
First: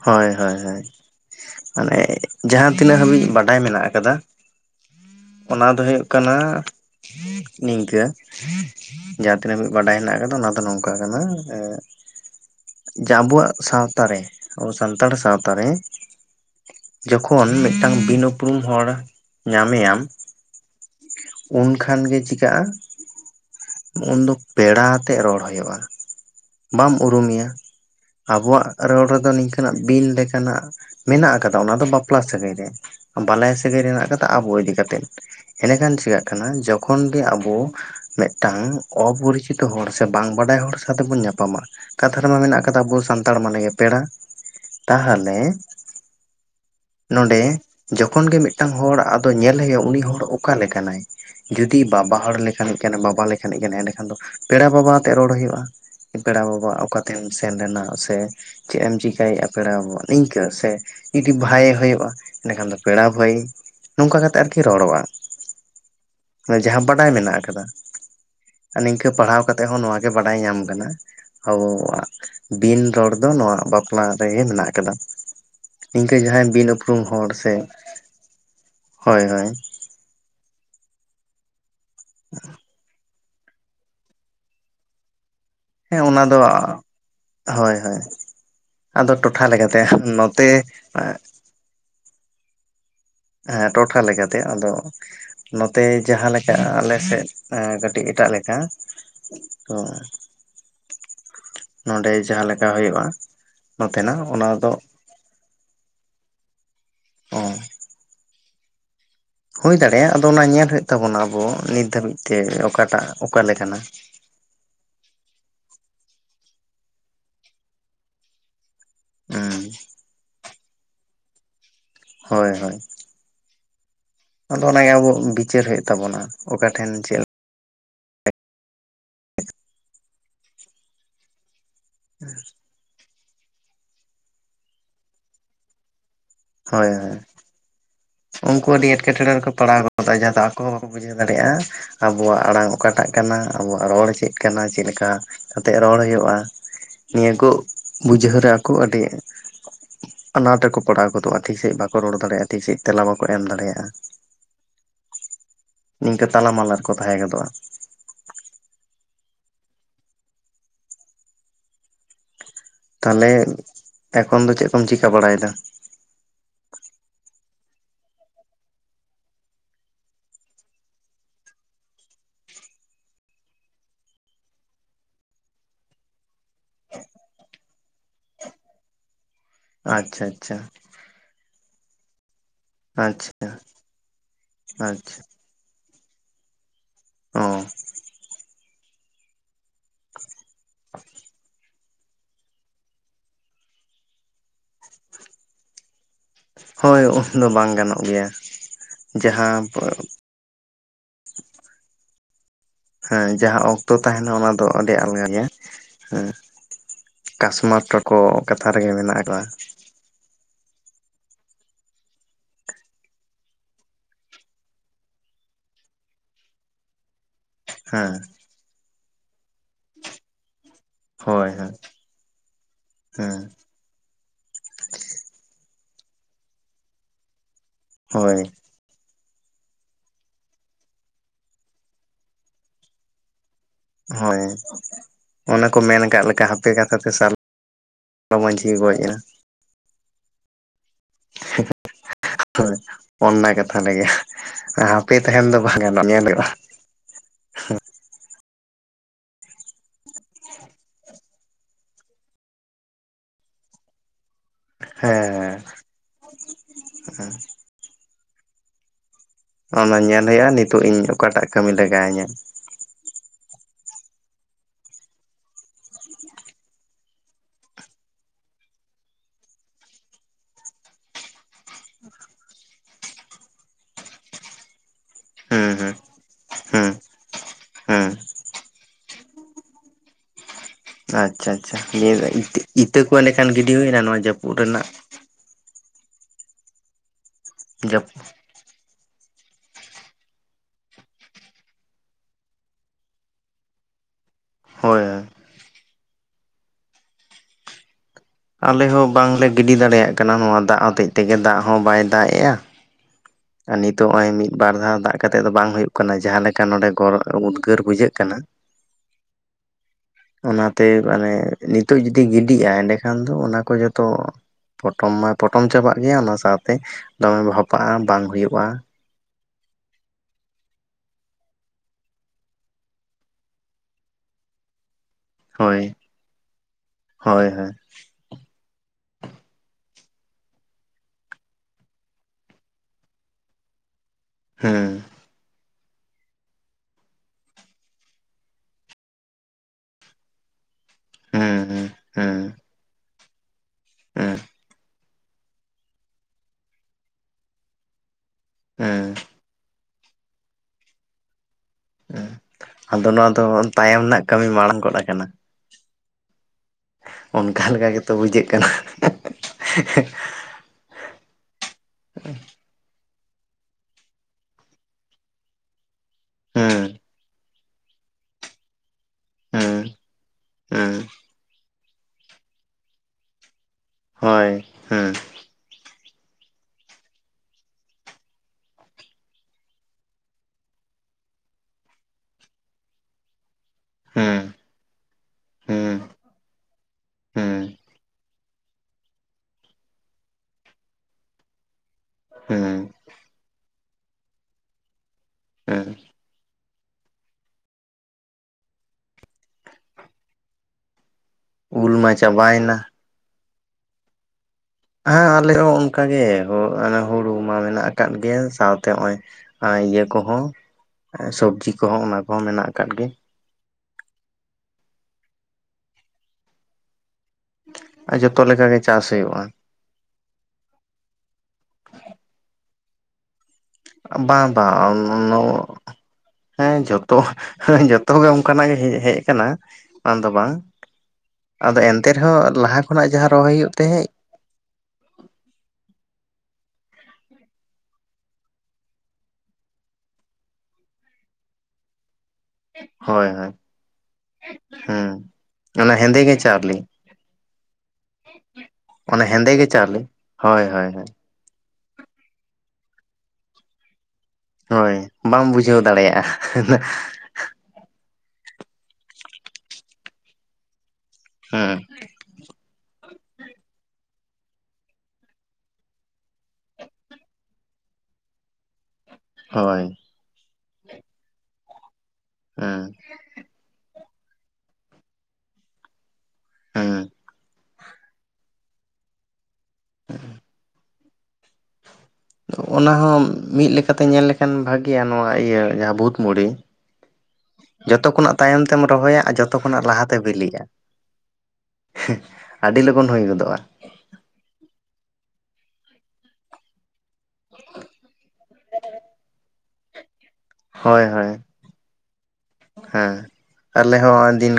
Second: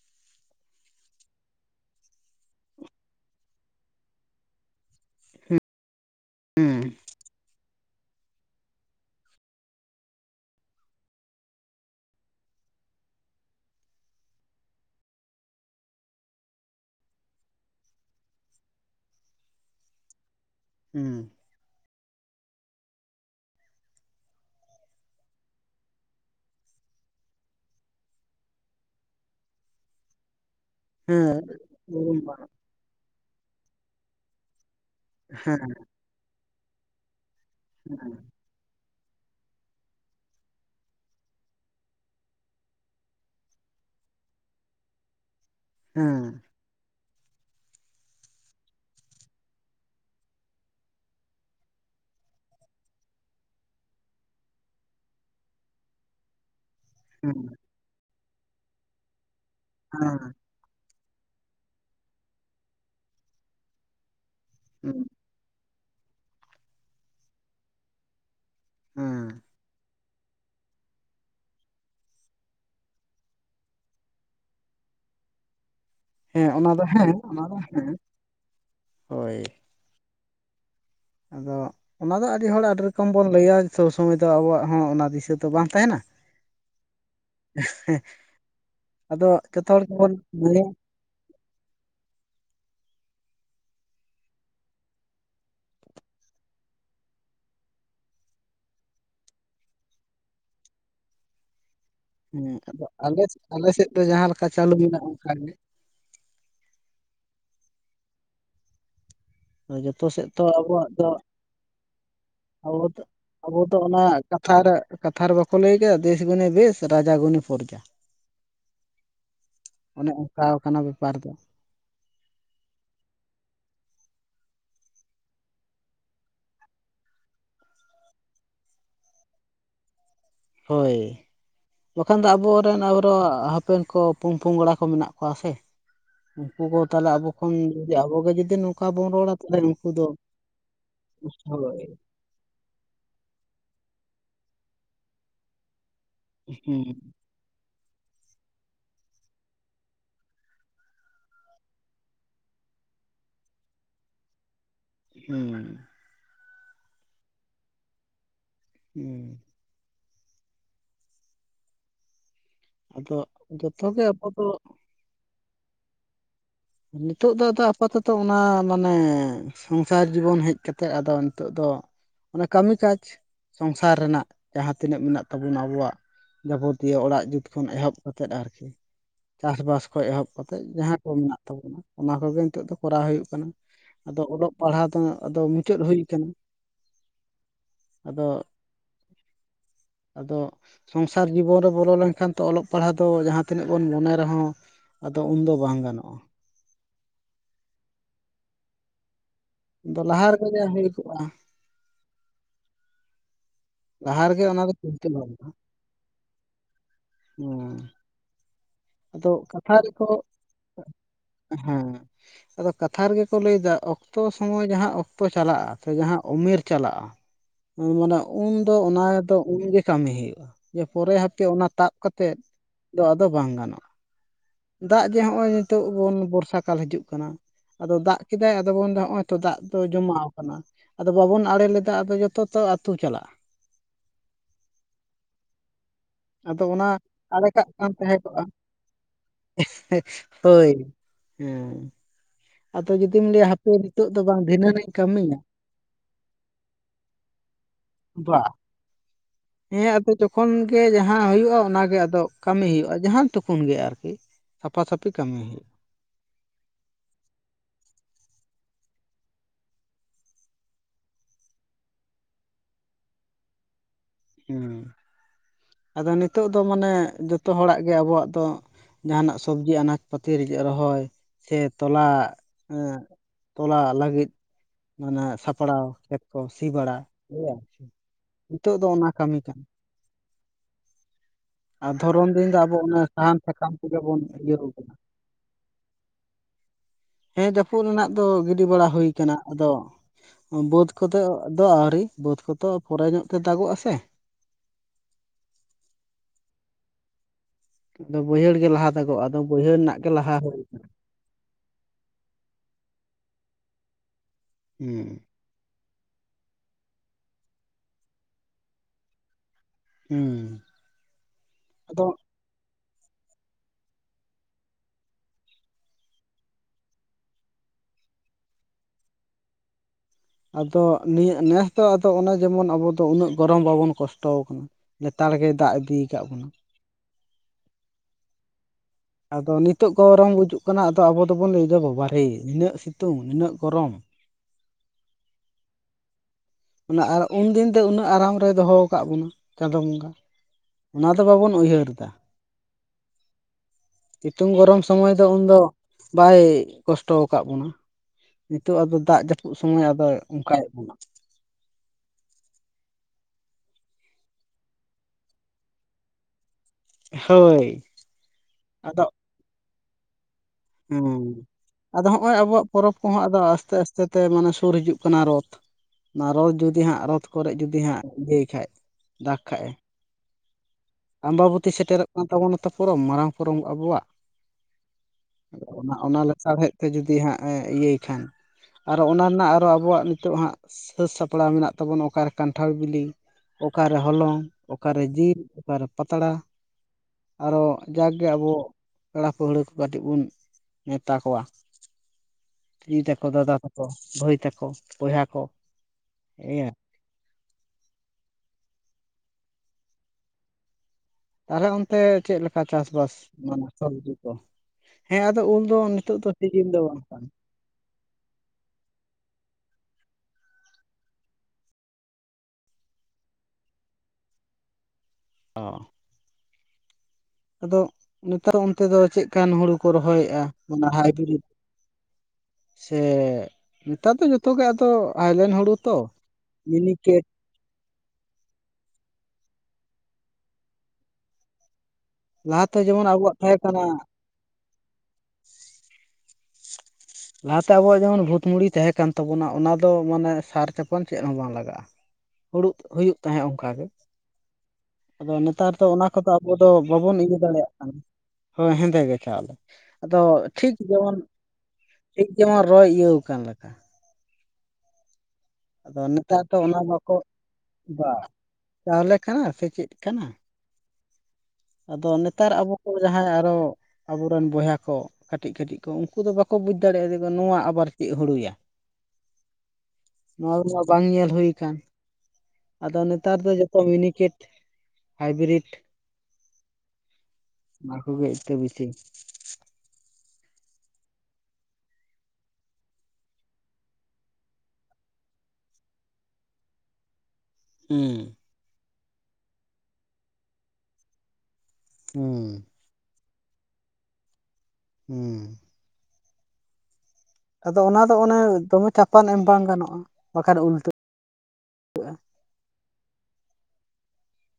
Speaker 2: ᱦᱳᱭ ᱦᱳᱭ ᱦᱳᱭ ᱢᱟᱱᱮ ᱡᱟᱦᱟᱸ ᱛᱤᱱᱟᱹᱜ ᱟᱹᱢ ᱵᱟᱰᱟᱭ ᱢᱮᱱᱟᱜ ᱟᱠᱟᱫᱟ ᱚᱱᱟ ᱫᱚ ᱦᱩᱭᱩᱜ ᱠᱟᱱᱟ
Speaker 1: ᱦᱩᱸ
Speaker 2: ᱱᱤᱝᱠᱟᱹ ᱡᱟᱦᱟᱸ ᱛᱤᱱᱟᱹᱜ ᱷᱟᱵᱤ ᱵᱟᱰᱟᱭ ᱦᱮᱱᱟᱜ ᱟᱠᱟᱫᱟ ᱚᱱᱟ ᱫᱚ ᱱᱚᱝᱠᱟ ᱠᱟᱱᱟ ᱮᱸᱜ ᱡᱟ ᱟᱵᱚᱣᱟᱜ ᱥᱟᱶᱛᱟ ᱨᱮ ᱟᱵᱚ ᱥᱟᱱᱛᱟᱲ ᱥᱟᱶᱛᱟ ᱨᱮ ᱡᱚᱠᱷᱚᱱ ᱢᱤᱫᱴᱟᱝ ᱵᱤᱤᱱ ᱩᱯᱨᱩᱢ ᱦᱚᱲ ᱧᱟᱢᱮᱭᱟᱢ
Speaker 1: ᱩᱸ
Speaker 2: ᱩᱱᱠᱷᱟᱱ ᱜᱮ ᱪᱤᱠᱟᱹᱜᱼᱟ ᱩᱱᱫᱚ ᱯᱮᱲᱟ ᱟᱛᱮᱜ ᱨᱚᱲ ᱦᱳᱭᱳᱜᱼᱟ ᱵᱟᱢ ᱩᱨᱩᱢᱮᱭᱟ ᱟᱵᱚᱣᱟᱜ ᱨᱚᱲ ᱨᱮ ᱫᱚ ᱱᱤᱝᱠᱟᱹᱱᱟᱜ ᱵᱤᱱ ᱞᱮᱠᱟᱱᱟᱜ ᱢᱮᱱᱟᱜ
Speaker 1: ᱦᱮᱸ
Speaker 2: ᱠᱟᱫᱟ ᱚᱱᱟ ᱫᱚ
Speaker 1: ᱦᱮᱸ
Speaker 2: ᱵᱟᱯᱞᱟ ᱥᱟᱹᱜᱟᱹᱭ ᱨᱮ ᱵᱟᱞᱟᱭᱟ ᱥᱟᱹᱜᱟᱹᱭ ᱨᱮᱱᱟᱜ ᱠᱟᱛᱟ ᱟᱵᱚ ᱤᱫᱤ ᱠᱟᱛᱮᱫ ᱤᱮᱸᱰᱮᱠᱷᱟᱱ ᱪᱤᱠᱟᱹᱜ ᱠᱟᱱᱟ ᱡᱚᱠᱷᱚᱱ ᱜᱮ ᱟᱵᱚ
Speaker 1: <inaudible>
Speaker 2: ᱢᱤᱫᱴᱟᱝ ᱚᱯᱚᱨᱤᱪᱤᱛᱚ ᱦᱚᱲ ᱥᱮ ᱵᱟᱝ ᱵᱟᱰᱟᱭ ᱦᱚᱲ ᱥᱟᱶᱛᱮᱵᱚᱱ ᱧᱟᱯᱟᱢᱟ ᱠᱟᱛᱷᱟ ᱨᱮᱢᱟ ᱢᱮᱱᱟᱜ ᱠᱟᱫᱟ ᱟᱵᱚ ᱥᱟᱱᱛᱟᱲ ᱢᱟᱱᱮ ᱜᱮ ᱯᱮᱲᱟ ᱛᱟᱦᱟᱞᱮ
Speaker 1: ᱩᱸ
Speaker 2: ᱱᱚᱸᱰᱮ ᱡᱚᱠᱷᱚᱱ ᱜᱮ ᱢᱤᱫᱴᱟᱝ ᱦᱚᱲ ᱟᱫᱚ ᱧᱮᱞᱮ ᱦᱩᱭᱩᱜᱼᱟ ᱩᱱᱤ ᱦᱚᱲ ᱚᱠᱟ ᱞᱮᱠᱟᱱᱟᱭ ᱡᱩᱫᱤ ᱵᱟᱵᱟ ᱦᱚᱲ ᱞᱮᱠᱟᱱᱤᱡ ᱠᱟᱱᱟ ᱵᱟᱵᱟ ᱞᱮᱠᱟᱱᱤᱡ ᱠᱟᱱᱟᱭ ᱮᱸᱰᱮᱠᱷᱟᱱ ᱫᱚ ᱯᱮᱲᱟ ᱵᱟᱵᱟ ᱟᱛᱮᱜ ᱨᱚᱲ ᱦᱳᱭᱳᱜᱼᱟ ᱯᱮᱲᱟ ᱵᱟᱵᱟ ᱚᱠᱟ ᱛᱮᱢ
Speaker 1: ᱦᱮᱸ
Speaker 2: ᱥᱮᱱ ᱞᱮᱱᱟ ᱥᱮ ᱪᱮᱜ ᱮᱢ ᱪᱤᱠᱟᱭᱮᱜᱼᱟ ᱯᱮᱲᱟ ᱵᱟᱵᱟ
Speaker 1: ᱦᱮᱸ
Speaker 2: ᱱᱤᱝᱠᱟᱹ ᱥᱮ ᱡᱩᱫᱤ ᱵᱷᱟᱭᱮ ᱦᱳᱭᱳᱜᱼᱟ ᱮᱸᱰᱮᱠᱷᱟᱱ ᱫᱚ ᱯᱮᱲᱟ ᱵᱷᱟᱹᱭ ᱱᱚᱝᱠᱟ ᱠᱟᱛᱮᱜ ᱟᱨᱠᱤ
Speaker 1: ᱦᱮᱸ
Speaker 2: ᱨᱚᱲᱚᱜᱼᱟ ᱡᱟᱦᱟᱸ ᱵᱟᱰᱟᱭ ᱢᱮᱱᱟᱜ ᱠᱟᱫᱟ ᱟ ᱱᱤᱝᱠᱟᱹ
Speaker 1: ᱦᱮᱸ
Speaker 2: ᱯᱟᱲᱦᱟᱣ ᱠᱟᱛᱮᱜ ᱦᱚᱸ ᱱᱚᱣᱟ ᱜᱮ ᱵᱟᱰᱟᱭ ᱧᱟᱢ ᱠᱟᱱᱟ ᱟᱵᱚᱣᱟᱜ ᱵᱤᱱ ᱨᱚᱲ ᱫᱚ ᱱᱚᱣᱟ ᱵᱟᱯᱞᱟ ᱨᱮᱜᱮ ᱢᱮᱱᱟᱜ ᱠᱟᱫᱟ ᱱᱤᱝᱠᱟᱹ
Speaker 1: ᱦᱮᱸ
Speaker 2: ᱡᱟᱦᱟᱸᱭ ᱵᱤᱱ
Speaker 1: ᱚᱱᱟ ᱫᱚ
Speaker 2: ᱩᱯᱨᱩᱢ
Speaker 1: ᱦᱮᱸ
Speaker 2: ᱦᱚᱲ
Speaker 1: ᱚᱱᱟ
Speaker 2: ᱥᱮ
Speaker 1: ᱫᱚ ᱦᱮᱸ
Speaker 2: ᱦᱳᱭ ᱦᱳᱭ
Speaker 1: ᱟᱫᱚ ᱚᱱᱟ ᱫᱚ ᱟᱹᱰᱤ ᱦᱚᱲ ᱟᱹᱰᱤ ᱨᱚᱠᱚᱢ ᱵᱚᱱ ᱞᱮᱭᱟ ᱥᱚᱵ ᱥᱚᱢᱚᱭ ᱫᱚ ᱟᱵᱚᱣᱟᱜ ᱦᱚᱸ ᱚᱱᱟ ᱫᱤᱥᱟᱹ ᱫᱚ ᱵᱟᱝ ᱛᱟᱦᱮᱱᱟ
Speaker 2: ᱦᱮᱸ ᱚᱱᱟ ᱫᱚᱜ ᱦᱳᱭ ᱦᱳᱭ ᱟᱫᱚ ᱴᱚᱴᱷᱟ
Speaker 1: ᱡᱚᱛᱚ
Speaker 2: ᱞᱮᱠᱟᱛᱮ
Speaker 1: ᱦᱚᱲ ᱜᱮᱵᱚᱱ
Speaker 2: ᱱᱚᱛᱮ
Speaker 1: ᱞᱟᱹᱭᱟ
Speaker 2: ᱮᱜ ᱦᱮᱸ ᱴᱚᱴᱷᱟ ᱞᱮᱠᱟᱛᱮ ᱟᱫᱚ ᱱᱚᱛᱮ ᱡᱟᱦᱟᱸ ᱞᱮᱠᱟᱜ ᱟᱞᱮ ᱥᱮᱫ ᱠᱟᱹᱴᱤᱡ ᱮᱴᱟᱜ ᱞᱮᱠᱟ ᱦᱚᱸ
Speaker 1: ᱦᱮᱸ ᱟᱫᱚ
Speaker 2: ᱦᱩᱭᱩᱜᱼᱟ
Speaker 1: ᱟᱞᱮ ᱟᱞᱮ ᱥᱮᱫ ᱫᱚ
Speaker 2: ᱱᱚᱛᱮᱱᱟᱜ
Speaker 1: ᱡᱟᱦᱟᱸᱞᱮᱠᱟ
Speaker 2: ᱚᱱᱟ ᱫᱚ
Speaker 1: ᱪᱟᱹᱞᱩ ᱢᱮᱱᱟᱜᱼᱟ ᱚᱝᱠᱟᱜᱮ
Speaker 2: ᱚᱸ ᱦᱩᱭ
Speaker 1: ᱡᱚᱛᱚ
Speaker 2: ᱫᱟᱲᱮᱭᱟᱜᱼᱟ ᱟᱫᱚ
Speaker 1: ᱥᱮᱫ ᱛᱚ
Speaker 2: ᱚᱱᱟ ᱧᱮᱞ ᱦᱳᱭᱳᱜ
Speaker 1: ᱟᱵᱚᱣᱟᱜ ᱫᱚ
Speaker 2: ᱛᱟᱵᱚᱱᱟ ᱟᱵᱚ ᱱᱤᱛ ᱫᱷᱟᱹᱵᱤᱡᱛᱮ
Speaker 1: ᱟᱵᱚ ᱫᱚ
Speaker 2: ᱚᱠᱟᱴᱟᱜ
Speaker 1: ᱟᱵᱚ ᱫᱚ
Speaker 2: ᱚᱠᱟᱞᱮᱠᱟᱱᱟ
Speaker 1: ᱚᱱᱟ ᱠᱟᱛᱷᱟ ᱨᱮᱜ ᱠᱟᱛᱷᱟ ᱨᱮ ᱵᱟᱠᱚ ᱞᱮᱭ ᱠᱟᱜᱼᱟ ᱫᱮᱥ ᱜᱩᱱᱮ ᱵᱮᱥ ᱨᱟᱡᱟ ᱜᱩᱱᱮ ᱯᱚᱨᱡᱟ
Speaker 2: ᱦᱩᱸ
Speaker 1: ᱚᱱᱮ ᱚᱝᱠᱟᱣ ᱠᱟᱱᱟ ᱵᱮᱯᱟᱨ ᱫᱚ
Speaker 2: ᱦᱳᱭ ᱦᱳᱭ ᱟᱫᱚ ᱚᱱᱟᱜᱮ ᱟᱵᱚ ᱵᱤᱪᱟᱹᱨ ᱦᱳᱭᱳᱜ ᱛᱟᱵᱚᱱᱟ ᱚᱠᱟᱴᱷᱮᱱ ᱪᱮᱫ <inaudible>
Speaker 1: ᱦᱳᱭ ᱵᱟᱠᱷᱟᱱ ᱫᱚ ᱟᱵᱚᱨᱮᱱ ᱟᱵᱚ ᱛᱚ ᱦᱟᱯᱮᱱ ᱠᱚ ᱯᱩᱝ ᱯᱩᱝᱲᱟ ᱠᱚ ᱢᱮᱱᱟᱜ ᱠᱚᱣᱟ ᱥᱮ ᱩᱝᱠᱩ ᱠᱚ ᱛᱟᱦᱚᱞᱮ ᱟᱵᱚ ᱠᱷᱚᱱ ᱡᱩᱫᱤ ᱟᱵᱚ
Speaker 2: ᱚᱝᱠᱳ ᱟᱹᱰᱤ ᱮᱸᱴᱠᱮᱴᱚᱲᱮ ᱨᱮᱠᱚ ᱯᱟᱲᱟᱣ ᱜᱚᱫᱚᱜᱼᱟ ᱡᱟᱦᱟᱸ ᱫᱚ ᱟᱠᱚ ᱦᱚᱸ ᱵᱟᱠᱚ ᱵᱩᱡᱷᱟᱹᱣ ᱫᱟᱲᱮᱭᱟᱜᱼᱟ
Speaker 1: ᱦᱳᱭ
Speaker 2: ᱟᱵᱚᱣᱟᱜ ᱟᱲᱟᱝ ᱚᱠᱟᱴᱟᱜ ᱠᱟᱱᱟ ᱟᱵᱚᱣᱟᱜ ᱨᱚᱲ ᱪᱮᱫ ᱠᱟᱱᱟ ᱪᱮᱫ ᱞᱮᱠᱟ ᱠᱟᱛᱮᱜ ᱨᱚᱲ ᱦᱳᱭᱳᱜ ᱭᱟ
Speaker 1: ᱦᱩᱸ
Speaker 2: ᱱᱤᱭᱟᱹ ᱠᱚᱜ ᱵᱩᱡᱷᱟᱹᱣ ᱨᱮ ᱟᱠᱚ ᱟᱹᱰᱤ ᱟᱱᱟᱴ ᱨᱮᱠᱚ ᱯᱟᱲᱟᱣ ᱜᱚᱫᱚᱜᱼᱟ ᱴᱷᱤᱠ ᱥᱟᱺᱦᱤᱡ ᱵᱟᱠᱚ ᱨᱚᱲ ᱫᱟᱲᱮᱭᱟᱜᱼᱟ ᱴᱷᱤᱠ ᱥᱟᱺᱦᱤᱡ ᱛᱮᱞᱟ ᱵᱟᱠᱚ ᱮᱢ ᱫᱟᱲᱮᱭᱟᱜᱼᱟ
Speaker 1: ᱦᱩᱸ
Speaker 2: ᱱᱤᱝᱠᱟᱹ ᱛᱟᱞᱟᱢᱟᱞᱟ ᱨᱮᱠᱚ ᱛᱟᱦᱮᱸ ᱜᱚᱫᱚᱜᱼᱟ
Speaker 1: ᱦᱩᱸ ᱟᱫᱚ
Speaker 2: ᱛᱟᱦᱚᱞᱮ
Speaker 1: ᱡᱚᱛᱚ ᱜᱮ ᱟᱵᱚ
Speaker 2: ᱮᱠᱷᱚᱱ ᱫᱚ ᱪᱮᱜ ᱠᱚᱢ ᱪᱤᱠᱟᱹ ᱵᱟᱲᱟᱭᱮᱫᱟ
Speaker 1: ᱱᱤᱛᱚᱜ ᱫᱚ ᱟᱫᱚ ᱟᱯᱟᱛᱚᱛᱚ ᱚᱱᱟ ᱢᱟᱱᱮ ᱥᱚᱝᱥᱟᱨ ᱡᱤᱵᱚᱱ ᱦᱮᱡ ᱠᱟᱛᱮᱜ ᱟᱫᱚ ᱱᱤᱛᱚᱜ ᱫᱚ ᱚᱱᱮ ᱠᱟᱹᱢᱤ ᱠᱟᱡᱽ ᱥᱚᱝᱥᱟᱨ ᱨᱮᱱᱟᱜ ᱡᱟᱦᱟᱸ ᱛᱤᱱᱟᱹᱜ ᱢᱮᱱᱟᱜ ᱛᱟᱵᱚᱱᱟ ᱟᱵᱚᱣᱟᱜ ᱡᱟᱵᱚᱛᱤᱭᱚ ᱚᱲᱟᱜ ᱡᱩᱛ ᱠᱷᱚᱱ ᱮᱦᱚᱵ ᱠᱟᱛᱮᱫ ᱟᱨᱠᱤ ᱪᱟᱥᱵᱟᱥ ᱠᱷᱚᱡ
Speaker 2: ᱟᱪᱪᱷᱟ
Speaker 1: ᱮᱦᱚᱵ
Speaker 2: ᱟᱪᱪᱷᱟ
Speaker 1: ᱠᱟᱛᱮᱡ ᱡᱟᱦᱟᱸ ᱠᱚ ᱢᱮᱱᱟᱜ ᱛᱟᱵᱚᱱᱟ ᱚᱱᱟ ᱠᱚᱜᱮ ᱱᱤᱛᱚᱜ ᱫᱚ ᱠᱚᱨᱟᱣ ᱦᱩᱭᱩᱜ ᱠᱟᱱᱟ
Speaker 2: ᱟᱪᱪᱷᱟ
Speaker 1: ᱟᱫᱚ ᱚᱞᱚᱜ ᱯᱟᱲᱦᱟᱜ ᱫᱚ
Speaker 2: ᱟᱪᱪᱷᱟ
Speaker 1: ᱟᱫᱚ ᱢᱩᱪᱟᱹᱫ ᱦᱩᱭ ᱠᱟᱱᱟ
Speaker 2: ᱚ
Speaker 1: ᱟᱫᱚ ᱟᱫᱚ ᱥᱚᱝᱥᱟᱨ ᱡᱤᱵᱚᱱ ᱨᱮ ᱵᱚᱞᱚ ᱞᱮᱱᱠᱷᱟᱱ ᱛᱚ ᱚᱞᱚᱜ ᱯᱟᱲᱦᱟᱜ ᱫᱚ ᱡᱟᱦᱟᱸ ᱛᱤᱱᱟᱹᱜ ᱵᱚᱱ ᱢᱚᱱᱮ ᱨᱮᱦᱚᱸ ᱟᱫᱚ ᱩᱱᱫᱚ ᱵᱟᱝ ᱜᱟᱱᱚᱜᱼᱟ।
Speaker 2: ᱦᱳᱭ ᱩᱱᱫᱚ ᱵᱟᱝ ᱜᱟᱱᱚᱜ ᱜᱮᱭᱟ᱾ ᱡᱟᱦᱟᱸ ᱼᱼ
Speaker 1: ᱫᱚ ᱞᱟᱦᱟ ᱨᱮᱜᱮ ᱡᱟ ᱦᱩᱭ ᱠᱚᱜᱼᱟ।
Speaker 2: ᱦᱮᱸ ᱡᱟᱦᱟᱸ ᱚᱠᱛᱚ
Speaker 1: ᱞᱟᱦᱟ
Speaker 2: ᱛᱟᱦᱮᱱᱟ
Speaker 1: ᱨᱮᱜᱮ
Speaker 2: ᱚᱱᱟ ᱫᱚ ᱟᱹᱰᱤ
Speaker 1: ᱪᱤᱱᱛᱟᱹ
Speaker 2: ᱟᱞᱜᱟ
Speaker 1: ᱵᱷᱟᱵᱱᱟ
Speaker 2: ᱜᱮᱭᱟ। ᱦᱮᱸ
Speaker 1: ᱦᱮᱸ
Speaker 2: ᱠᱟᱥᱢᱟᱨᱴᱚᱠᱚ ᱠᱟᱛᱷᱟ ᱨᱮᱜᱮ ᱢᱮᱱᱟᱜ ᱟᱠᱟᱫᱟ।
Speaker 1: ᱯᱷᱮᱞ <unintelligible> ᱠᱚ ᱦᱮᱸ ᱟᱫᱚ ᱠᱟᱛᱷᱟ ᱨᱮᱜᱮ ᱠᱚ ᱞᱟᱹᱭ ᱮᱫᱟ ᱚᱠᱛᱚ ᱥᱚᱢᱚᱭ ᱡᱟᱦᱟᱸ ᱚᱠᱛᱚ ᱪᱟᱞᱟᱜᱼᱟ ᱥᱮ ᱡᱟᱦᱟᱸ ᱩᱢᱮᱨ ᱪᱟᱞᱟᱜᱼᱟ ᱼᱼ ᱢᱟᱱᱮ
Speaker 2: ᱦᱮᱸ
Speaker 1: ᱩᱱ ᱫᱚ ᱚᱱᱟ ᱫᱚ ᱩᱱ ᱜᱮ ᱼᱼ ᱠᱟᱹᱢᱤ ᱦᱩᱭᱩᱜᱼᱟ ᱡᱮ ᱯᱚᱨᱮ ᱦᱟᱯᱮ
Speaker 2: ᱦᱳᱭ
Speaker 1: ᱚᱱᱟ
Speaker 2: ᱦᱳᱭ
Speaker 1: ᱛᱟᱵ ᱠᱟᱛᱮᱜ ᱫᱚ ᱟᱫᱚ
Speaker 2: ᱦᱮᱸ
Speaker 1: ᱵᱟᱝ ᱜᱟᱱᱚᱜᱼᱟ। ᱫᱟᱜ ᱡᱮ ᱦᱚᱸᱜᱼᱚᱭ ᱱᱤᱛᱚᱜ ᱵᱚᱱ ᱵᱚᱨᱥᱟ ᱠᱟᱞ ᱦᱤᱡᱩᱜ ᱠᱟᱱᱟ᱾ ᱟᱫᱚ ᱫᱟᱜ
Speaker 2: ᱦᱳᱭ
Speaker 1: ᱠᱮᱫᱟᱭ᱾ ᱟ ᱵᱚᱱ <unintelligible> ᱦᱚᱜ ᱚᱭ ᱛᱚ ᱫᱟᱜ ᱫᱚ ᱡᱚᱢᱟᱣ ᱠᱟᱱᱟ ᱟᱫᱚ ᱵᱟᱵᱚᱱ ᱟᱲᱮ ᱞᱮᱫᱟ ᱟᱫᱚ ᱡᱚᱛᱚ ᱛᱚ ᱟᱹᱛᱩ ᱪᱟᱞᱟᱜᱼᱟ।
Speaker 2: ᱦᱳᱭ ᱚᱱᱟ ᱠᱚ ᱢᱮᱱ ᱟᱠᱟᱫ ᱞᱮᱠᱟ <unintelligible> ᱚᱱᱠᱟ <unintelligible>
Speaker 1: ᱟᱫᱚ
Speaker 2: ᱦᱟᱯᱮ
Speaker 1: ᱚᱱᱟ
Speaker 2: ᱠᱟᱛᱷᱟᱛᱮ ᱥᱟᱞᱚ
Speaker 1: ᱟᱲᱮ ᱠᱟᱜ ᱠᱟᱱ ᱛᱟᱦᱮᱸ
Speaker 2: <inaudible>
Speaker 1: ᱠᱚᱜᱼᱟ
Speaker 2: ᱢᱟᱺᱡᱷᱤᱭ <unintelligible> ᱜᱚᱡ ᱮᱱᱟ।
Speaker 1: <unintelligible> ᱦᱳᱭ ᱦᱮᱸ
Speaker 2: ᱦᱳᱭ
Speaker 1: ᱟᱫᱚ ᱡᱩᱫᱤᱢ ᱞᱟᱹᱭᱟ
Speaker 2: ᱚᱱᱟ
Speaker 1: ᱦᱟᱯᱮ
Speaker 2: ᱠᱟᱛᱷᱟ ᱨᱮᱜᱮ
Speaker 1: ᱱᱤᱛᱚᱜ ᱫᱚ ᱵᱟᱝ ᱵᱷᱤᱱᱟᱹᱱ ᱤᱧ
Speaker 2: ᱦᱟᱯᱮ
Speaker 1: ᱠᱟᱹᱢᱤᱭᱟ᱾
Speaker 2: ᱛᱟᱦᱮᱱ ᱫᱚ ᱵᱟᱝ ᱜᱟᱱᱚᱜ ᱧᱮᱞ ᱦᱩᱭᱩᱜᱼᱟ
Speaker 1: ᱵᱟ <unintelligible> ᱦᱮᱸ ᱟᱫᱚ ᱡᱚᱠᱷᱚᱱ ᱜᱮ ᱡᱟᱦᱟᱸ ᱦᱩᱭᱩᱜᱼᱟ ᱚᱱᱟᱜᱮ ᱟᱫᱚ ᱠᱟᱹᱢᱤ ᱦᱩᱭᱩᱜᱼᱟ ᱡᱟᱦᱟᱱ ᱴᱩᱠᱩᱱ ᱜᱮ ᱟᱨᱠᱤ। ᱥᱟᱯᱷᱟ ᱥᱟᱹᱯᱷᱤ
Speaker 2: ᱦᱮᱸᱻ
Speaker 1: ᱠᱟᱹᱢᱤ ᱦᱩᱭᱩᱜᱼᱟ
Speaker 2: ᱦᱮᱸ ᱚᱱᱟ ᱧᱮᱞ ᱦᱩᱭᱩᱜᱼᱟ ᱱᱤᱛᱚᱜ ᱤᱧ ᱚᱠᱟᱴᱟᱜ ᱠᱟᱹᱢᱤ ᱞᱟᱜᱟᱣ ᱤᱧᱟᱹ।
Speaker 1: ᱦᱮᱸ ᱟᱫᱚ ᱱᱤᱛᱚᱜ ᱫᱚ ᱢᱟᱱᱮ ᱡᱚᱛᱚ ᱦᱚᱲᱟᱜ ᱜᱮ ᱟᱵᱚᱣᱟᱜ ᱫᱚ ᱼᱼ ᱡᱟᱦᱟᱸᱱᱟᱜ ᱥᱚᱵᱽᱡᱤ ᱟᱱᱟᱡᱽ ᱯᱟᱹᱛᱤ ᱨᱮᱭᱟᱜ ᱨᱚᱦᱚᱭ ᱥᱮ ᱛᱚᱞᱟ᱾ ᱮᱼᱼ ᱛᱚᱞᱟ ᱞᱟᱹᱜᱤᱫ ᱼᱼ ᱢᱟᱱᱮ
Speaker 2: ᱦᱩᱸ
Speaker 1: ᱥᱟᱯᱲᱟᱣ
Speaker 2: ᱦᱩᱸ
Speaker 1: ᱠᱷᱮᱛ ᱠᱚ ᱥᱤ
Speaker 2: ᱦᱩᱸ
Speaker 1: ᱵᱟᱲᱟ ᱮᱭ
Speaker 2: ᱦᱩᱸ
Speaker 1: <unintelligible> ᱱᱤᱛᱚᱜ ᱫᱚ ᱚᱱᱟ ᱼᱼ ᱠᱟᱹᱢᱤ ᱠᱟᱱᱟ
Speaker 2: ᱟᱪᱪᱷᱟ ᱟᱪᱪᱷᱟ
Speaker 1: ᱟᱨ ᱫᱷᱚᱨᱚᱢ
Speaker 2: ᱱᱤᱭᱟᱹ
Speaker 1: ᱫᱤᱱ ᱫᱚ ᱟᱵᱚ ᱚᱱᱟ
Speaker 2: ᱤᱛᱟᱹ ᱠᱚ
Speaker 1: ᱥᱟᱦᱟᱱ
Speaker 2: ᱮᱸᱰᱮᱠᱷᱟᱱ
Speaker 1: ᱥᱟᱠᱟᱢ
Speaker 2: ᱜᱤᱰᱤ
Speaker 1: ᱛᱮᱜᱮ
Speaker 2: ᱦᱩᱭᱱᱟ ᱱᱚᱣᱟ
Speaker 1: ᱵᱚᱱ ᱤᱭᱟᱹᱣ
Speaker 2: ᱡᱟᱹᱯᱩᱫ ᱨᱮᱱᱟᱜ
Speaker 1: ᱠᱟᱱᱟ। ᱦᱮᱸ ᱡᱟᱹᱯᱩᱫ ᱨᱮᱱᱟᱜ ᱫᱚ ᱜᱤᱰᱤ ᱵᱟᱲᱟ ᱦᱩᱭ ᱼᱼ ᱠᱟᱱᱟ ᱟᱫᱚ ᱵᱟᱹᱫᱽ ᱠᱚᱫᱚ ᱫᱚ ᱟᱹᱣᱨᱤ ᱵᱟᱹᱫᱽ ᱠᱚᱫᱚ ᱯᱚᱨᱮ ᱧᱚᱜ ᱛᱮ ᱫᱟᱜᱚᱜ ᱟ ᱥᱮ।
Speaker 2: ᱦᱳᱭ
Speaker 1: ᱟᱫᱚ ᱵᱟᱹᱭᱦᱟᱹᱲ <unintelligible>
Speaker 2: ᱟᱞᱮ ᱦᱚᱸ
Speaker 1: ᱫᱟᱜᱚᱜᱼᱟ ᱟᱫᱚ
Speaker 2: ᱵᱟᱝᱞᱮ
Speaker 1: ᱵᱟᱹᱭᱦᱟᱹᱲ
Speaker 2: ᱜᱤᱰᱤ
Speaker 1: ᱨᱮᱱᱟᱜ ᱜᱮ
Speaker 2: ᱫᱟᱲᱮᱭᱟᱜ ᱠᱟᱱᱟ
Speaker 1: ᱞᱟᱦᱟ ᱦᱩᱭ
Speaker 2: ᱱᱚᱣᱟ ᱫᱟᱜ ᱦᱚᱛᱮᱡ ᱛᱮᱜᱮ ᱫᱟᱜ ᱦᱚᱸ ᱵᱟᱭ ᱫᱟᱜ ᱮᱼᱟ। ᱟᱨ ᱱᱤᱛᱚᱜ ᱱᱚᱜᱼᱚᱭ ᱢᱤᱫ ᱵᱟᱨ ᱫᱷᱟᱣ ᱫᱟᱜ
Speaker 1: ᱦᱩᱸ
Speaker 2: ᱠᱟᱛᱮᱜ ᱫᱚ ᱵᱟᱝ ᱦᱩᱭᱩᱜ ᱠᱟᱱᱟ᱾ ᱡᱟᱦᱟ ᱞᱮᱠᱟ ᱱᱚᱰᱮ ᱜᱚᱨᱚ ᱩᱫᱽᱜᱟᱹᱨ ᱵᱩᱡᱷᱟᱹᱜ ᱠᱟᱱᱟ ᱼᱼ
Speaker 1: ᱦᱩᱸ
Speaker 2: ᱚᱱᱟᱛᱮ ᱢᱟᱱᱮ ᱱᱤᱛᱳᱜ
Speaker 1: ᱟᱫᱚ
Speaker 2: ᱡᱩᱫᱤ ᱜᱤᱰᱤᱜᱼᱟ ᱮᱸᱰᱮᱠᱷᱟᱱ ᱫᱚ ᱚᱱᱟ ᱠᱚ ᱡᱷᱚᱛᱚ ᱼᱼ ᱯᱚᱴᱚᱢ ᱢᱟ ᱯᱚᱴᱚᱢ ᱪᱟᱵᱟᱜ ᱜᱮᱭᱟ ᱚᱱᱟ ᱥᱟᱶᱛᱮ ᱫᱚᱢᱮ ᱵᱷᱟᱯᱟᱜᱼᱟ ᱵᱟᱝ ᱦᱩᱭᱩᱜᱼᱟ।
Speaker 1: ᱟᱫᱚ ᱱᱤᱭᱟᱹ ᱱᱮᱥ ᱫᱚ ᱟᱫᱚ ᱚᱱᱮ ᱡᱮᱢᱚᱱ ᱟᱵᱚ ᱫᱚ ᱩᱱᱟᱹᱜ ᱜᱚᱨᱚᱢ ᱵᱟᱵᱚᱱ ᱠᱚᱥᱴᱚ ᱟᱠᱟᱱᱟ। ᱞᱮᱛᱟᱲ ᱜᱮ ᱫᱟᱜ
Speaker 2: ᱦᱳᱭ
Speaker 1: ᱤᱫᱤ ᱠᱟᱜ ᱵᱚᱱᱟ।
Speaker 2: ᱦᱳᱭ ᱦᱳᱭ
Speaker 1: ᱟᱫᱚ ᱱᱤᱛᱚᱜ ᱠᱚ ᱜᱚᱨᱚᱢ <unintelligible> ᱜᱩᱡᱩᱜ ᱠᱟᱱᱟ ᱟᱫᱚ ᱟᱵᱚ ᱫᱚᱵᱚᱱ ᱞᱟᱹᱭᱮᱫᱟ <unintelligible> ᱵᱟᱵᱟᱨᱮ ᱱᱤᱱᱟᱹᱜ ᱥᱤᱛᱩᱝ ᱱᱤᱱᱟᱹᱜ ᱜᱚᱨᱚᱢ।
Speaker 2: ᱦᱮᱸ
Speaker 1: ᱚᱱᱟ ᱟᱨ ᱩᱱᱫᱤᱱᱛᱮ ᱩᱱᱟᱹᱜ ᱟᱨᱟᱢ ᱨᱮ ᱫᱚᱦᱚ ᱟᱠᱟᱫ ᱵᱚᱱᱟ ᱪᱟᱸᱫᱳ ᱵᱚᱸᱜᱟ। ᱚᱱᱟ ᱫᱚ ᱵᱟᱵᱚᱱ ᱩᱭᱦᱟᱹᱨ
Speaker 2: ᱦᱩᱸ
Speaker 1: ᱫᱟ।
Speaker 2: ᱦᱩᱸ ᱦᱩᱸ ᱦᱩᱸ
Speaker 1: ᱥᱤᱛᱩᱝ ᱜᱚᱨᱚᱢ ᱥᱚᱢᱚᱭ ᱫᱚ ᱩᱱ ᱫᱚ ᱵᱟᱭ ᱠᱚᱥᱴᱚ ᱠᱟᱜ ᱵᱚᱱᱟ। ᱱᱤᱛᱳᱜ ᱟᱫᱚ
Speaker 2: ᱦᱩᱸ
Speaker 1: ᱫᱟᱜ ᱡᱟᱹᱯᱩᱫ ᱥᱚᱢᱚᱭ ᱟᱫᱚ ᱚᱱᱠᱟᱭᱮᱫ ᱵᱚᱱᱟ।
Speaker 2: ᱦᱮᱸ ᱟᱫᱚ ᱱᱚᱣᱟ ᱫᱚ ᱛᱟᱭᱚᱢ ᱨᱮᱱᱟᱜ ᱠᱟᱹᱢᱤ ᱢᱟᱲᱟᱝ ᱜᱚᱫ ᱟᱠᱟᱱᱟ। ᱚᱱᱠᱟ
Speaker 1: ᱦᱳᱭ
Speaker 2: ᱞᱮᱠᱟ ᱜᱮᱛᱚ ᱵᱩᱡᱷᱟᱹᱜ ᱠᱟᱱᱟ।
Speaker 1: ᱟᱫᱚ ᱦᱩᱸ ᱟᱫᱚ ᱦᱚᱸᱜᱼᱚᱭ ᱟᱵᱚᱣᱟᱜ ᱯᱚᱨᱚᱵᱽ ᱠᱚᱦᱚᱸ ᱟᱫᱚ ᱟᱥᱛᱮ ᱟᱥᱛᱮ ᱛᱮ ᱢᱟᱱᱮ ᱥᱩᱨ ᱦᱤᱡᱩᱜ ᱠᱟᱱᱟ ᱨᱚᱛᱷ। ᱚᱱᱟ ᱨᱚᱛ ᱡᱩᱫᱤ
Speaker 2: ᱦᱩᱸ
Speaker 1: ᱦᱟᱸᱜ ᱨᱚᱛᱷ ᱠᱚᱨᱮ ᱡᱩᱫᱤ ᱦᱟᱸᱜ ᱤᱭᱟᱹᱭ ᱠᱷᱟᱡ ᱫᱟᱜᱽ ᱠᱷᱟᱡᱼᱮ।
Speaker 2: ᱦᱮᱸ
Speaker 1: ᱟᱢᱵᱟᱵᱚᱛᱤ ᱥᱮᱴᱮᱨᱚᱜ ᱠᱟᱱ ᱛᱟᱵᱚᱱᱟᱛᱚ ᱯᱚᱨᱚᱵᱽ ᱢᱟᱨᱟᱝ ᱯᱚᱨᱚᱵᱽ ᱟᱵᱚᱣᱟᱜ।
Speaker 2: ᱦᱳᱭ ᱦᱮᱸ
Speaker 1: ᱚᱱᱟ ᱚᱱᱟ ᱞᱮᱥᱟᱲᱦᱮᱫ ᱛᱮ ᱡᱩᱫᱤ ᱦᱟᱸᱜ ᱮ ᱤᱭᱟᱹᱭ ᱠᱷᱟᱱ। ᱟᱨᱚ ᱚᱱᱟ ᱨᱮᱱᱟᱜ ᱟᱨᱚ ᱟᱵᱚᱣᱟᱜ ᱱᱤᱛᱚᱜ ᱦᱟᱸᱜ ᱥᱟᱹᱛ ᱥᱟᱯᱲᱟᱣ ᱢᱮᱱᱟᱜ ᱛᱟᱵᱚᱱᱟ ᱚᱠᱟᱨᱮ ᱠᱟᱱᱴᱷᱟᱲ ᱵᱤᱞᱤ ᱚᱠᱟᱨᱮ ᱦᱚᱞᱚᱝ
Speaker 2: ᱦᱩᱸ
Speaker 1: ᱚᱠᱟᱨᱮ ᱡᱤᱞ ᱚᱠᱟᱨᱮ
Speaker 2: ᱦᱩᱸ
Speaker 1: ᱯᱟᱛᱲᱟ ᱟᱨᱚ
Speaker 2: ᱦᱩᱸ
Speaker 1: ᱦᱚ ᱡᱟᱠᱮ ᱟᱵᱚ ᱯᱮᱲᱟ ᱯᱟᱹᱲᱦᱟᱹ ᱠᱚ ᱠᱟᱹᱴᱤᱡ ᱵᱩᱱ ᱢᱮᱛᱟ ᱠᱚᱣᱟ
Speaker 2: ᱦᱩᱸ
Speaker 1: ᱫᱤ ᱛᱟᱠᱚ ᱫᱟᱫᱟ ᱛᱟᱠᱚ ᱵᱷᱟᱹᱭ ᱛᱟᱠᱚ ᱵᱚᱭᱦᱟ ᱠᱚ
Speaker 2: ᱦᱩᱸ
Speaker 1: ᱦᱮᱸ ᱛᱟᱦᱚᱞᱮ
Speaker 2: ᱩᱞ
Speaker 1: ᱚᱱᱛᱮ
Speaker 2: ᱢᱟ
Speaker 1: ᱪᱮᱫᱠᱟ
Speaker 2: ᱪᱟᱵᱟᱭᱮᱱᱟ
Speaker 1: ᱪᱟᱥᱵᱟᱥ ᱢᱟᱱᱮ ᱥᱚᱵᱽᱡᱤ ᱠᱚ
Speaker 2: ᱦᱮᱸ
Speaker 1: ᱟᱫᱚ
Speaker 2: ᱟᱞᱮ
Speaker 1: ᱩᱞ
Speaker 2: ᱦᱚᱸ
Speaker 1: ᱫᱚ
Speaker 2: ᱚᱱᱠᱟ‌
Speaker 1: ᱱᱤᱛᱚᱜ
Speaker 2: ᱜᱮ
Speaker 1: ᱫᱚ ᱥᱤᱡᱤᱱ ᱫᱚ ᱵᱟᱝ ᱠᱟᱱᱟ
Speaker 2: ᱦᱩᱲᱩ ᱢᱟ ᱢᱮᱱᱟᱜ ᱟᱠᱟᱫ ᱜᱮ ᱥᱟᱶᱛᱮ ᱱᱚᱜᱼᱚᱭ ᱤᱭᱟᱹ ᱠᱚᱦᱚᱸ ᱥᱚᱵᱽᱡᱤ ᱠᱚᱦᱚᱸ ᱚᱱᱟ ᱠᱚᱦᱚᱸ ᱢᱮᱱᱟᱜ ᱟᱠᱟᱫ ᱜᱮ
Speaker 1: ᱚ ᱟᱫᱚ
Speaker 2: ᱟᱨ ᱡᱚᱛᱚ
Speaker 1: ᱱᱮᱛᱟᱨ
Speaker 2: ᱞᱮᱠᱟ ᱜᱮ
Speaker 1: ᱚᱱᱛᱮ ᱫᱚ
Speaker 2: ᱪᱟᱥ ᱦᱩᱭᱩᱜᱼᱟ
Speaker 1: ᱪᱮᱫᱠᱟᱱ ᱦᱩᱲᱩ ᱠᱚ ᱨᱚᱦᱚᱭᱮᱫᱼᱟ ᱢᱟᱱᱮ ᱦᱟᱭᱵᱨᱤᱰ ᱥᱮ ᱱᱮᱛᱟᱨ ᱫᱚ
Speaker 2: ᱵᱟᱝ
Speaker 1: ᱡᱚᱛᱚ ᱜᱮ ᱟᱫᱚ
Speaker 2: ᱵᱟᱝᱵᱟᱱᱩᱜ
Speaker 1: ᱦᱟᱭᱞᱮᱱ ᱦᱩᱲᱩ ᱛᱚ
Speaker 2: ᱦᱮᱸ ᱡᱚᱛᱚ
Speaker 1: ᱢᱤᱱᱤᱠᱮᱴ
Speaker 2: ᱡᱚᱛ ᱛᱚᱵᱮ ᱚᱱᱠᱟᱱᱟᱜ ᱜᱮ ᱦᱮᱡ ᱟᱠᱟᱱᱟ ᱵᱟᱝ ᱫᱚ ᱵᱟᱝ ᱟᱫᱚ ᱮᱱᱛᱮ ᱨᱮᱦᱚᱸ
Speaker 1: ᱞᱟᱦᱟᱛᱮ
Speaker 2: ᱞᱟᱦᱟ
Speaker 1: ᱡᱮᱢᱚᱱ
Speaker 2: ᱠᱷᱚᱱᱟᱜ ᱡᱟᱦᱟᱸ
Speaker 1: ᱟᱵᱚᱣᱟᱜ
Speaker 2: ᱨᱚᱦᱚᱭ
Speaker 1: ᱛᱟᱦᱮᱸ
Speaker 2: ᱦᱩᱭᱩᱜ
Speaker 1: ᱠᱟᱱᱟ
Speaker 2: ᱛᱟᱦᱮᱸᱫ
Speaker 1: ᱞᱟᱦᱟᱛᱮ ᱟᱵᱚᱣᱟᱜ ᱡᱮᱢᱚᱱ ᱵᱷᱩᱛ ᱢᱩᱲᱤ ᱛᱟᱦᱮᱸ ᱠᱟᱱ ᱛᱟᱵᱚᱱᱟ ᱚᱱᱟᱫᱚ ᱢᱟᱱᱮ ᱥᱟᱨ ᱪᱟᱯᱟᱱ ᱪᱮᱫ ᱦᱚᱸ ᱵᱟᱝ ᱞᱟᱜᱟᱜᱼᱟ ᱦᱩᱲᱩ ᱦᱩᱭᱩᱜ
Speaker 2: ᱦᱳᱭ
Speaker 1: ᱛᱟᱦᱮᱸᱫ
Speaker 2: ᱦᱳᱭ
Speaker 1: ᱚᱱᱠᱟᱟᱜ ᱜᱮ
Speaker 2: ᱦᱮᱸ
Speaker 1: ᱟᱫᱚ ᱱᱮᱛᱟᱨ ᱫᱚ ᱚᱱᱟ
Speaker 2: ᱦᱮᱸᱫᱮ
Speaker 1: ᱠᱚᱫᱚ
Speaker 2: ᱜᱮ
Speaker 1: ᱟᱵᱚ ᱫᱚ
Speaker 2: ᱪᱟᱣᱞᱮ
Speaker 1: ᱵᱟᱵᱚᱱ ᱤᱭᱟᱹ ᱫᱟᱲᱮᱭᱟᱜ ᱠᱟᱱᱟ ᱦᱳᱭ ᱦᱮᱸᱫᱮ ᱜᱮ
Speaker 2: ᱚᱱᱟ ᱦᱮᱸᱫᱮ
Speaker 1: ᱪᱟᱣᱞᱮ
Speaker 2: ᱜᱮ
Speaker 1: ᱟᱫᱚ
Speaker 2: ᱦᱳᱭ
Speaker 1: ᱴᱷᱤᱠ
Speaker 2: ᱦᱳᱭ ᱦᱳᱭ
Speaker 1: ᱡᱮᱢᱚᱱ ᱴᱷᱤᱠ ᱡᱮᱢᱚᱱ ᱨᱚᱭ ᱤᱭᱟᱹᱣ ᱟᱠᱟᱱ ᱞᱮᱠᱟ
Speaker 2: ᱦᱳᱭ ᱵᱟᱢ ᱵᱩᱡᱷᱟᱹᱣ ᱫᱟᱲᱮᱭᱟᱜᱼᱟ
Speaker 1: ᱵᱟᱝ ᱪᱟᱣᱞᱮ ᱠᱟᱱᱟ ᱥᱮ ᱪᱮᱫ ᱠᱟᱱᱟ
Speaker 2: ᱦᱮᱸ
Speaker 1: ᱟᱫᱚ ᱱᱮᱛᱟᱨ ᱟᱵᱚ ᱠᱚ ᱡᱟᱦᱟᱸᱭ ᱟᱨᱚ ᱟᱵᱚᱨᱮᱱ ᱵᱚᱭᱦᱟ ᱠᱚ ᱠᱟᱹᱴᱤᱡ ᱠᱟᱹᱴᱤᱡ ᱠᱚ ᱩᱱᱠᱩ ᱫᱚ ᱵᱟᱠᱚ ᱵᱩᱡ ᱫᱟᱲᱮᱭᱟᱜᱼᱟ ᱡᱮ ᱱᱚᱣᱟ ᱟᱵᱟᱨ ᱪᱮᱫ ᱦᱩᱲᱩᱭᱟ
Speaker 2: ᱦᱳᱭ
Speaker 1: ᱱᱚᱣᱟ ᱠᱚ ᱵᱟᱝ ᱧᱮᱞ ᱦᱩᱭ ᱠᱟᱱ
Speaker 2: ᱦᱮᱸ
Speaker 1: ᱟᱫᱚ ᱱᱤᱛ ᱱᱮᱛᱟᱨ ᱫᱚ ᱡᱚᱛᱚ ᱢᱤᱱᱤᱠᱮᱴ ᱦᱟᱭᱵᱤᱨᱤᱴ
Speaker 2: ᱦᱮᱸ
Speaker 1: ᱚᱱᱟ ᱠᱚᱜᱮ ᱤᱛᱟᱹ ᱵᱤᱥᱤ
Speaker 2: ᱚᱱᱟ ᱦᱚᱸ ᱢᱤᱫ ᱞᱮᱠᱟᱛᱮ ᱧᱮᱞ ᱞᱮᱠᱷᱟᱱ ᱵᱷᱟᱸᱜᱤᱭᱟ ᱱᱚᱣᱟ ᱤᱭᱟᱹ ᱡᱟᱦᱟᱸ ᱵᱷᱩᱛᱢᱩᱰᱤ, ᱡᱚᱛᱚ
Speaker 1: ᱦᱩᱸ
Speaker 2: ᱠᱷᱚᱱᱟᱜ ᱛᱟᱭᱚᱢ ᱛᱮᱢ ᱨᱚᱦᱚᱭᱟ ᱟᱨ ᱡᱚᱛᱚ ᱠᱷᱚᱱᱟᱜ ᱞᱟᱦᱟᱛᱮ ᱵᱤᱞᱤᱜᱼᱟ ᱾ ᱦᱮᱸᱦ,
Speaker 1: ᱦᱩᱸ
Speaker 2: ᱟᱹᱰᱤ ᱞᱚᱜᱚᱱ ᱦᱩᱭ ᱜᱚᱫᱚᱜᱼᱟ
Speaker 1: ᱦᱩᱹᱻ ᱟᱫᱚ ᱚᱱᱟ ᱫᱚ ᱚᱱᱮ ᱫᱚᱢᱮ ᱪᱟᱯᱟᱱ ᱮᱢ ᱵᱟᱝ ᱜᱟᱱᱚᱜᱼᱟ ᱵᱟᱠᱷᱟᱱ ᱩᱞᱴᱟᱹ
Speaker 2: ᱦᱚᱭ, ᱦᱮᱸ ᱟᱞᱮᱦᱚᱸ ᱟᱫᱤᱱ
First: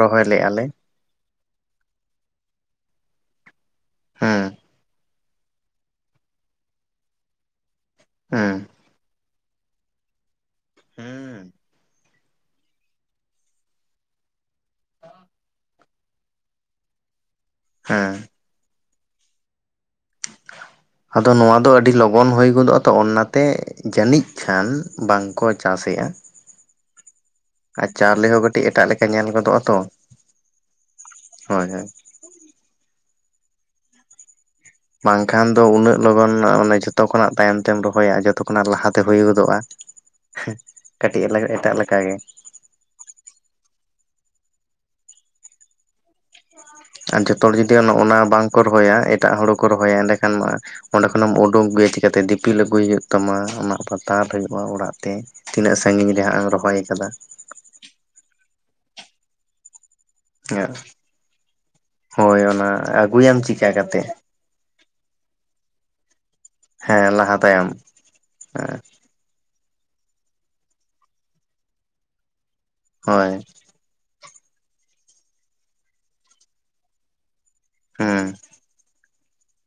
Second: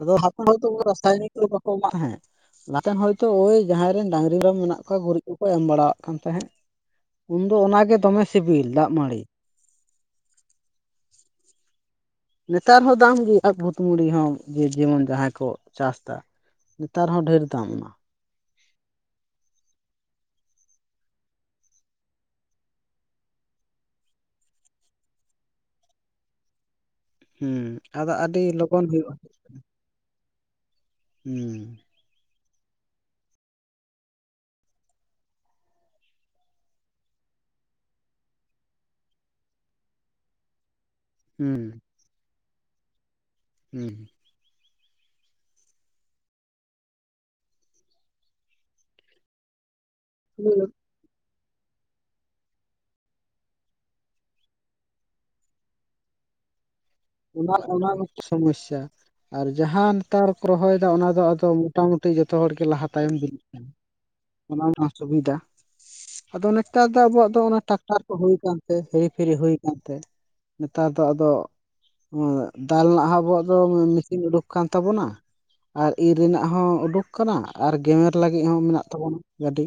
Speaker 1: ᱟᱫᱚ <inaudible> ᱠᱚ ᱨᱟᱥᱟᱭᱱᱤᱠ ᱵᱟᱠᱚ ᱮᱢᱟᱜ ᱦᱮᱸ ᱾ ᱱᱟᱛᱮᱱ ᱦᱚᱭᱛᱚ ᱡᱟᱦᱟᱸᱭ ᱨᱮᱱ ᱰᱟᱝᱨᱤ
Speaker 2: ᱦᱮᱸ
Speaker 1: ᱢᱮᱨᱚᱢ ᱢᱮᱱᱟᱜ ᱠᱚᱣᱟ ᱜᱩᱨᱤᱡ ᱩ ᱠᱚ ᱮᱢ ᱵᱟᱲᱟᱣᱟᱜ ᱠᱟᱱ ᱛᱟᱦᱮᱸᱫ ᱩᱱᱫᱚ ᱚᱱᱟᱜ ᱜᱮ ᱫᱚᱢᱮ
Speaker 2: ᱦᱮᱸ
Speaker 1: ᱥᱤᱵᱤᱞ ᱫᱟᱜ ᱢᱟᱹᱰᱤ
Speaker 2: ᱦᱩᱸᱻ
Speaker 1: ᱱᱮᱛᱟᱨ ᱦᱚᱸ ᱫᱟᱢ ᱜᱮᱭᱟ ᱵᱷᱩᱛᱢᱩᱰᱤ ᱦᱚᱸ ᱡᱮ ᱡᱮᱢᱚᱱ ᱡᱟᱦᱟᱸᱭ ᱠᱚ ᱪᱟᱥ ᱮᱫᱟ ᱾ ᱱᱮᱛᱟᱨ ᱦᱚᱸ ᱰᱷᱮᱨ ᱫᱟᱢ
Speaker 2: ᱦᱮᱸᱻ
Speaker 1: <inaudible>
Speaker 2: ᱟᱫᱚ ᱱᱚᱣᱟ ᱫᱚ ᱟᱹᱰᱤ ᱞᱚᱜᱚᱱ ᱦᱩᱭ ᱜᱚᱫᱚᱜᱼᱟ ᱛᱚ ᱚᱱᱟᱛᱮ ᱡᱟᱹᱱᱤᱡ ᱠᱷᱟᱱ ᱵᱟᱝ ᱠᱚ ᱪᱟᱥᱮᱫᱼᱟ
Speaker 1: ᱦᱩᱸᱻᱸ ᱟᱫᱚ ᱟᱹᱰᱤ ᱞᱚᱜᱚᱱ ᱦᱩᱭᱩᱜᱼᱟ
Speaker 2: ᱫᱚᱜᱻᱟᱛᱚ
Speaker 1: ᱦᱩᱸᱻ
Speaker 2: ᱵᱟᱝ ᱠᱷᱟᱱ ᱫᱚ ᱩᱱᱟᱹᱜ ᱞᱚᱜᱚᱱ ᱚᱱᱮ ᱡᱷᱚᱛᱚ ᱠᱷᱚᱱᱟᱜ ᱛᱟᱭᱚᱢ ᱛᱮᱢ ᱨᱚᱦᱚᱭᱟ ᱡᱷᱚᱛᱚ ᱠᱷᱚᱱᱟᱜ ᱞᱟᱦᱟᱛᱮ ᱦᱩᱭ ᱜᱚᱫᱚᱜᱼᱟ ᱾ ᱦᱮᱸᱻᱦ ᱠᱟᱹᱴᱤᱡ
Speaker 1: ᱦᱩᱸ
Speaker 2: ᱮᱴᱟᱜ ᱞᱮᱠᱟ ᱜᱮ
Speaker 1: ᱦᱩᱸᱼ
Speaker 2: ᱟᱨ ᱡᱚᱛᱚ ᱦᱚᱲ ᱡᱩᱫᱤ ᱚᱱᱟ ᱵᱟᱝ ᱠᱚ ᱨᱚᱦᱚᱭᱟ ᱮᱴᱟᱜ ᱦᱚᱲᱩ ᱠᱚ ᱨᱚᱦᱚᱭᱟ ᱮᱸᱰᱮᱠᱷᱟᱱ ᱢᱟ ᱚᱸᱰᱮ ᱠᱷᱚᱱᱮᱢ ᱩᱰᱩᱠ ᱟᱹᱜᱩᱭᱟ ᱪᱤᱠᱟᱛᱮ ᱫᱤᱯᱤᱞ ᱟᱹᱜᱩᱭ ᱦᱩᱭᱩᱜ ᱛᱟᱢᱟ ᱚᱱᱟ ᱯᱟᱛᱟᱨ ᱦᱩᱭᱩᱜᱼᱟ ᱚᱲᱟᱜ ᱛᱮ ᱛᱤᱱᱟᱹᱜ ᱥᱟᱺᱜᱤᱧ ᱨᱮ ᱦᱟᱸᱜ ᱮᱢ ᱨᱚᱦᱚᱭ ᱟᱠᱟᱫᱼᱟ
Speaker 1: ᱚᱱᱟ ᱚᱱᱟ ᱢᱤᱫ ᱥᱚᱢᱚᱥᱟ ᱟᱨ ᱡᱟᱦᱟᱱ ᱞᱟᱛᱟᱨ ᱠᱚ ᱨᱚᱦᱚᱭᱮᱫᱟ ᱚᱱᱟ ᱫᱚ ᱟᱫᱚ ᱢᱚᱴᱟ ᱢᱩᱴᱤ ᱡᱚᱛᱚ
Speaker 2: ᱦᱳᱭ
Speaker 1: ᱦᱚᱲᱜᱮ
Speaker 2: ᱚᱱᱟ
Speaker 1: ᱞᱟᱦᱟ ᱛᱟᱭᱚᱢ
Speaker 2: ᱟᱹᱜᱩᱭᱟᱢ
Speaker 1: ᱵᱤᱞᱤᱜ ᱠᱟᱱᱟ
Speaker 2: ᱪᱤᱠᱟ ᱠᱟᱛᱮ
Speaker 1: ᱚᱱᱟ ᱨᱮᱱᱟᱜ ᱥᱩᱵᱤᱫᱷᱟ <unintelligible> ᱟᱫᱚ ᱱᱮᱛᱟᱨ ᱫᱚ
Speaker 2: ᱦᱮᱸ
Speaker 1: ᱟᱵᱚᱣᱟᱜ
Speaker 2: ᱞᱟᱦᱟ
Speaker 1: ᱫᱚ ᱚᱱᱟ
Speaker 2: ᱛᱟᱭᱚᱢ
Speaker 1: ᱴᱨᱟᱠᱴᱟᱨ ᱠᱚ ᱦᱩᱭ ᱟᱠᱟᱱᱛᱮ ᱦᱤᱨᱤ ᱯᱷᱤᱨᱤ ᱦᱩᱭ ᱟᱠᱟᱱᱛᱮ ᱱᱮᱛᱟᱨ ᱫᱚ ᱟᱫᱚ ᱫᱟᱞ <unintelligible>
Speaker 2: ᱦᱳᱭ
Speaker 1: ᱟᱵᱚᱣᱟᱜ ᱫᱚ ᱢᱮᱥᱤᱱ ᱩᱰᱩᱠ ᱠᱟᱱ ᱛᱟᱵᱚᱱᱟ ᱟᱨ ᱤᱨ ᱨᱮᱱᱟᱜ ᱦᱚᱸ ᱩᱰᱩᱠ ᱠᱟᱱᱟ ᱟᱨ ᱜᱮᱢᱮᱨ ᱞᱟᱹᱜᱤᱫ ᱦᱚᱸ ᱢᱮᱱᱟᱜ ᱛᱟᱵᱚᱱᱟ ᱜᱟᱹᱰᱤ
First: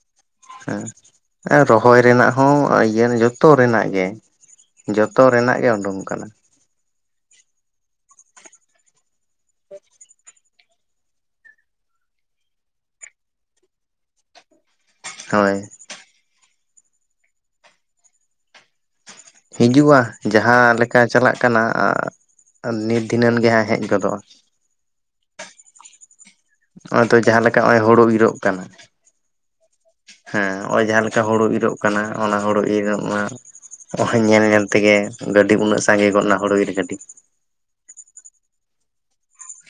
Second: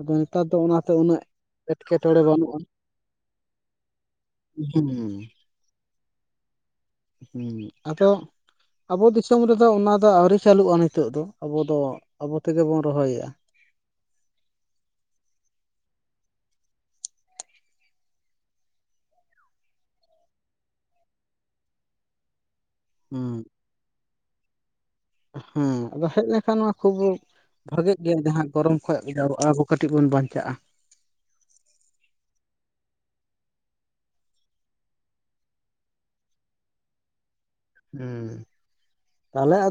Speaker 1: ᱟᱫᱚ ᱱᱮᱛᱟᱨ ᱫᱚ ᱚᱱᱟᱛᱮ ᱩᱱᱟᱹᱜ
Speaker 2: <unintelligible> ᱦᱮᱸ ᱨᱚᱦᱚᱭ
Speaker 1: ᱮᱴᱠᱮᱴᱚᱬᱮ
Speaker 2: ᱨᱮᱱᱟᱜ ᱦᱚᱸ
Speaker 1: ᱵᱟᱹᱱᱩᱜᱼᱟ
Speaker 2: ᱤᱭᱟᱹ ᱡᱚᱛᱚ ᱨᱮᱱᱟᱜ ᱜᱮ
Speaker 1: ᱦᱩᱸ
Speaker 2: ᱡᱚᱛᱚ ᱨᱮᱱᱟᱜ ᱜᱮ ᱩᱰᱩᱝ ᱟᱠᱟᱱᱟ ᱾
Speaker 1: ᱦᱩᱸᱻᱻ ᱟᱫᱚ ᱟᱵᱚ ᱫᱤᱥᱚᱢ ᱨᱮᱫᱚ ᱚᱱᱟ ᱫᱚ ᱟᱹᱣᱨᱤ ᱪᱟᱹᱞᱩᱜᱼᱟ ᱱᱤᱛᱚᱜ ᱫᱚ ᱟᱵᱚ ᱫᱚ ᱟᱵᱚ ᱛᱮᱜᱮ ᱵᱚᱱ ᱨᱚᱦᱚᱭᱮᱫᱼᱟ ᱾
Speaker 2: ᱦᱳᱭ ᱦᱤᱡᱩᱜᱼᱟ ᱡᱟᱦᱟᱸ ᱞᱮᱠᱟ ᱪᱟᱞᱟᱜ ᱠᱟᱱᱟ ᱟᱸᱻᱻ ᱱᱤᱛ
Speaker 1: ᱦᱩᱸ
Speaker 2: ᱫᱷᱤᱱᱟᱹᱱ ᱜᱮ ᱦᱟᱸᱜ ᱦᱮᱡ ᱜᱚᱫᱚᱜᱼᱟ
Speaker 1: ᱦᱮᱸ ᱻ ᱟᱫᱚ ᱦᱮᱡ ᱞᱮᱱ ᱱᱚᱣᱟ ᱠᱷᱩᱵ
Speaker 2: ᱱᱚᱜᱼᱚᱭ ᱛᱚ ᱡᱟᱦᱟᱸ ᱞᱮᱠᱟ ᱱᱚᱜᱼᱚᱭ
Speaker 1: ᱵᱷᱟᱜᱮᱜ
Speaker 2: ᱦᱳᱲᱳ
Speaker 1: ᱜᱮᱭᱟ
Speaker 2: ᱤᱨᱚᱜ
Speaker 1: ᱡᱟᱦᱟᱸ
Speaker 2: ᱠᱟᱱᱟ
Speaker 1: ᱜᱚᱨᱚᱢ ᱠᱷᱚᱡ ᱡᱟᱣᱨᱟᱜᱼᱟ ᱟᱵᱚ ᱠᱟᱹᱴᱤᱡ ᱵᱚᱱ ᱵᱟᱧᱪᱟᱜᱼᱟ <unintelligible>
Speaker 2: ᱦᱚᱭ ᱡᱟᱦᱟᱸ ᱞᱮᱠᱟ ᱦᱳᱲᱳ ᱤᱨᱚᱜ ᱠᱟᱱᱟ ᱚᱱᱟ ᱦᱩᱲᱩ ᱤᱨᱚᱜ ᱢᱟ ᱾ ᱚᱦᱚ! ᱧᱮᱞ ᱧᱮᱞ ᱛᱮᱜᱮ ᱜᱟᱹᱰᱤ ᱩᱱᱟᱹᱜ ᱥᱟᱸᱜᱮ ᱜᱚᱫ ᱮᱱᱟ ᱦᱩᱲᱩ ᱤᱨ ᱜᱟᱹᱰᱤ
Speaker 1: ᱦᱮᱸᱻ ᱛᱟᱦᱚᱞᱮ ᱟ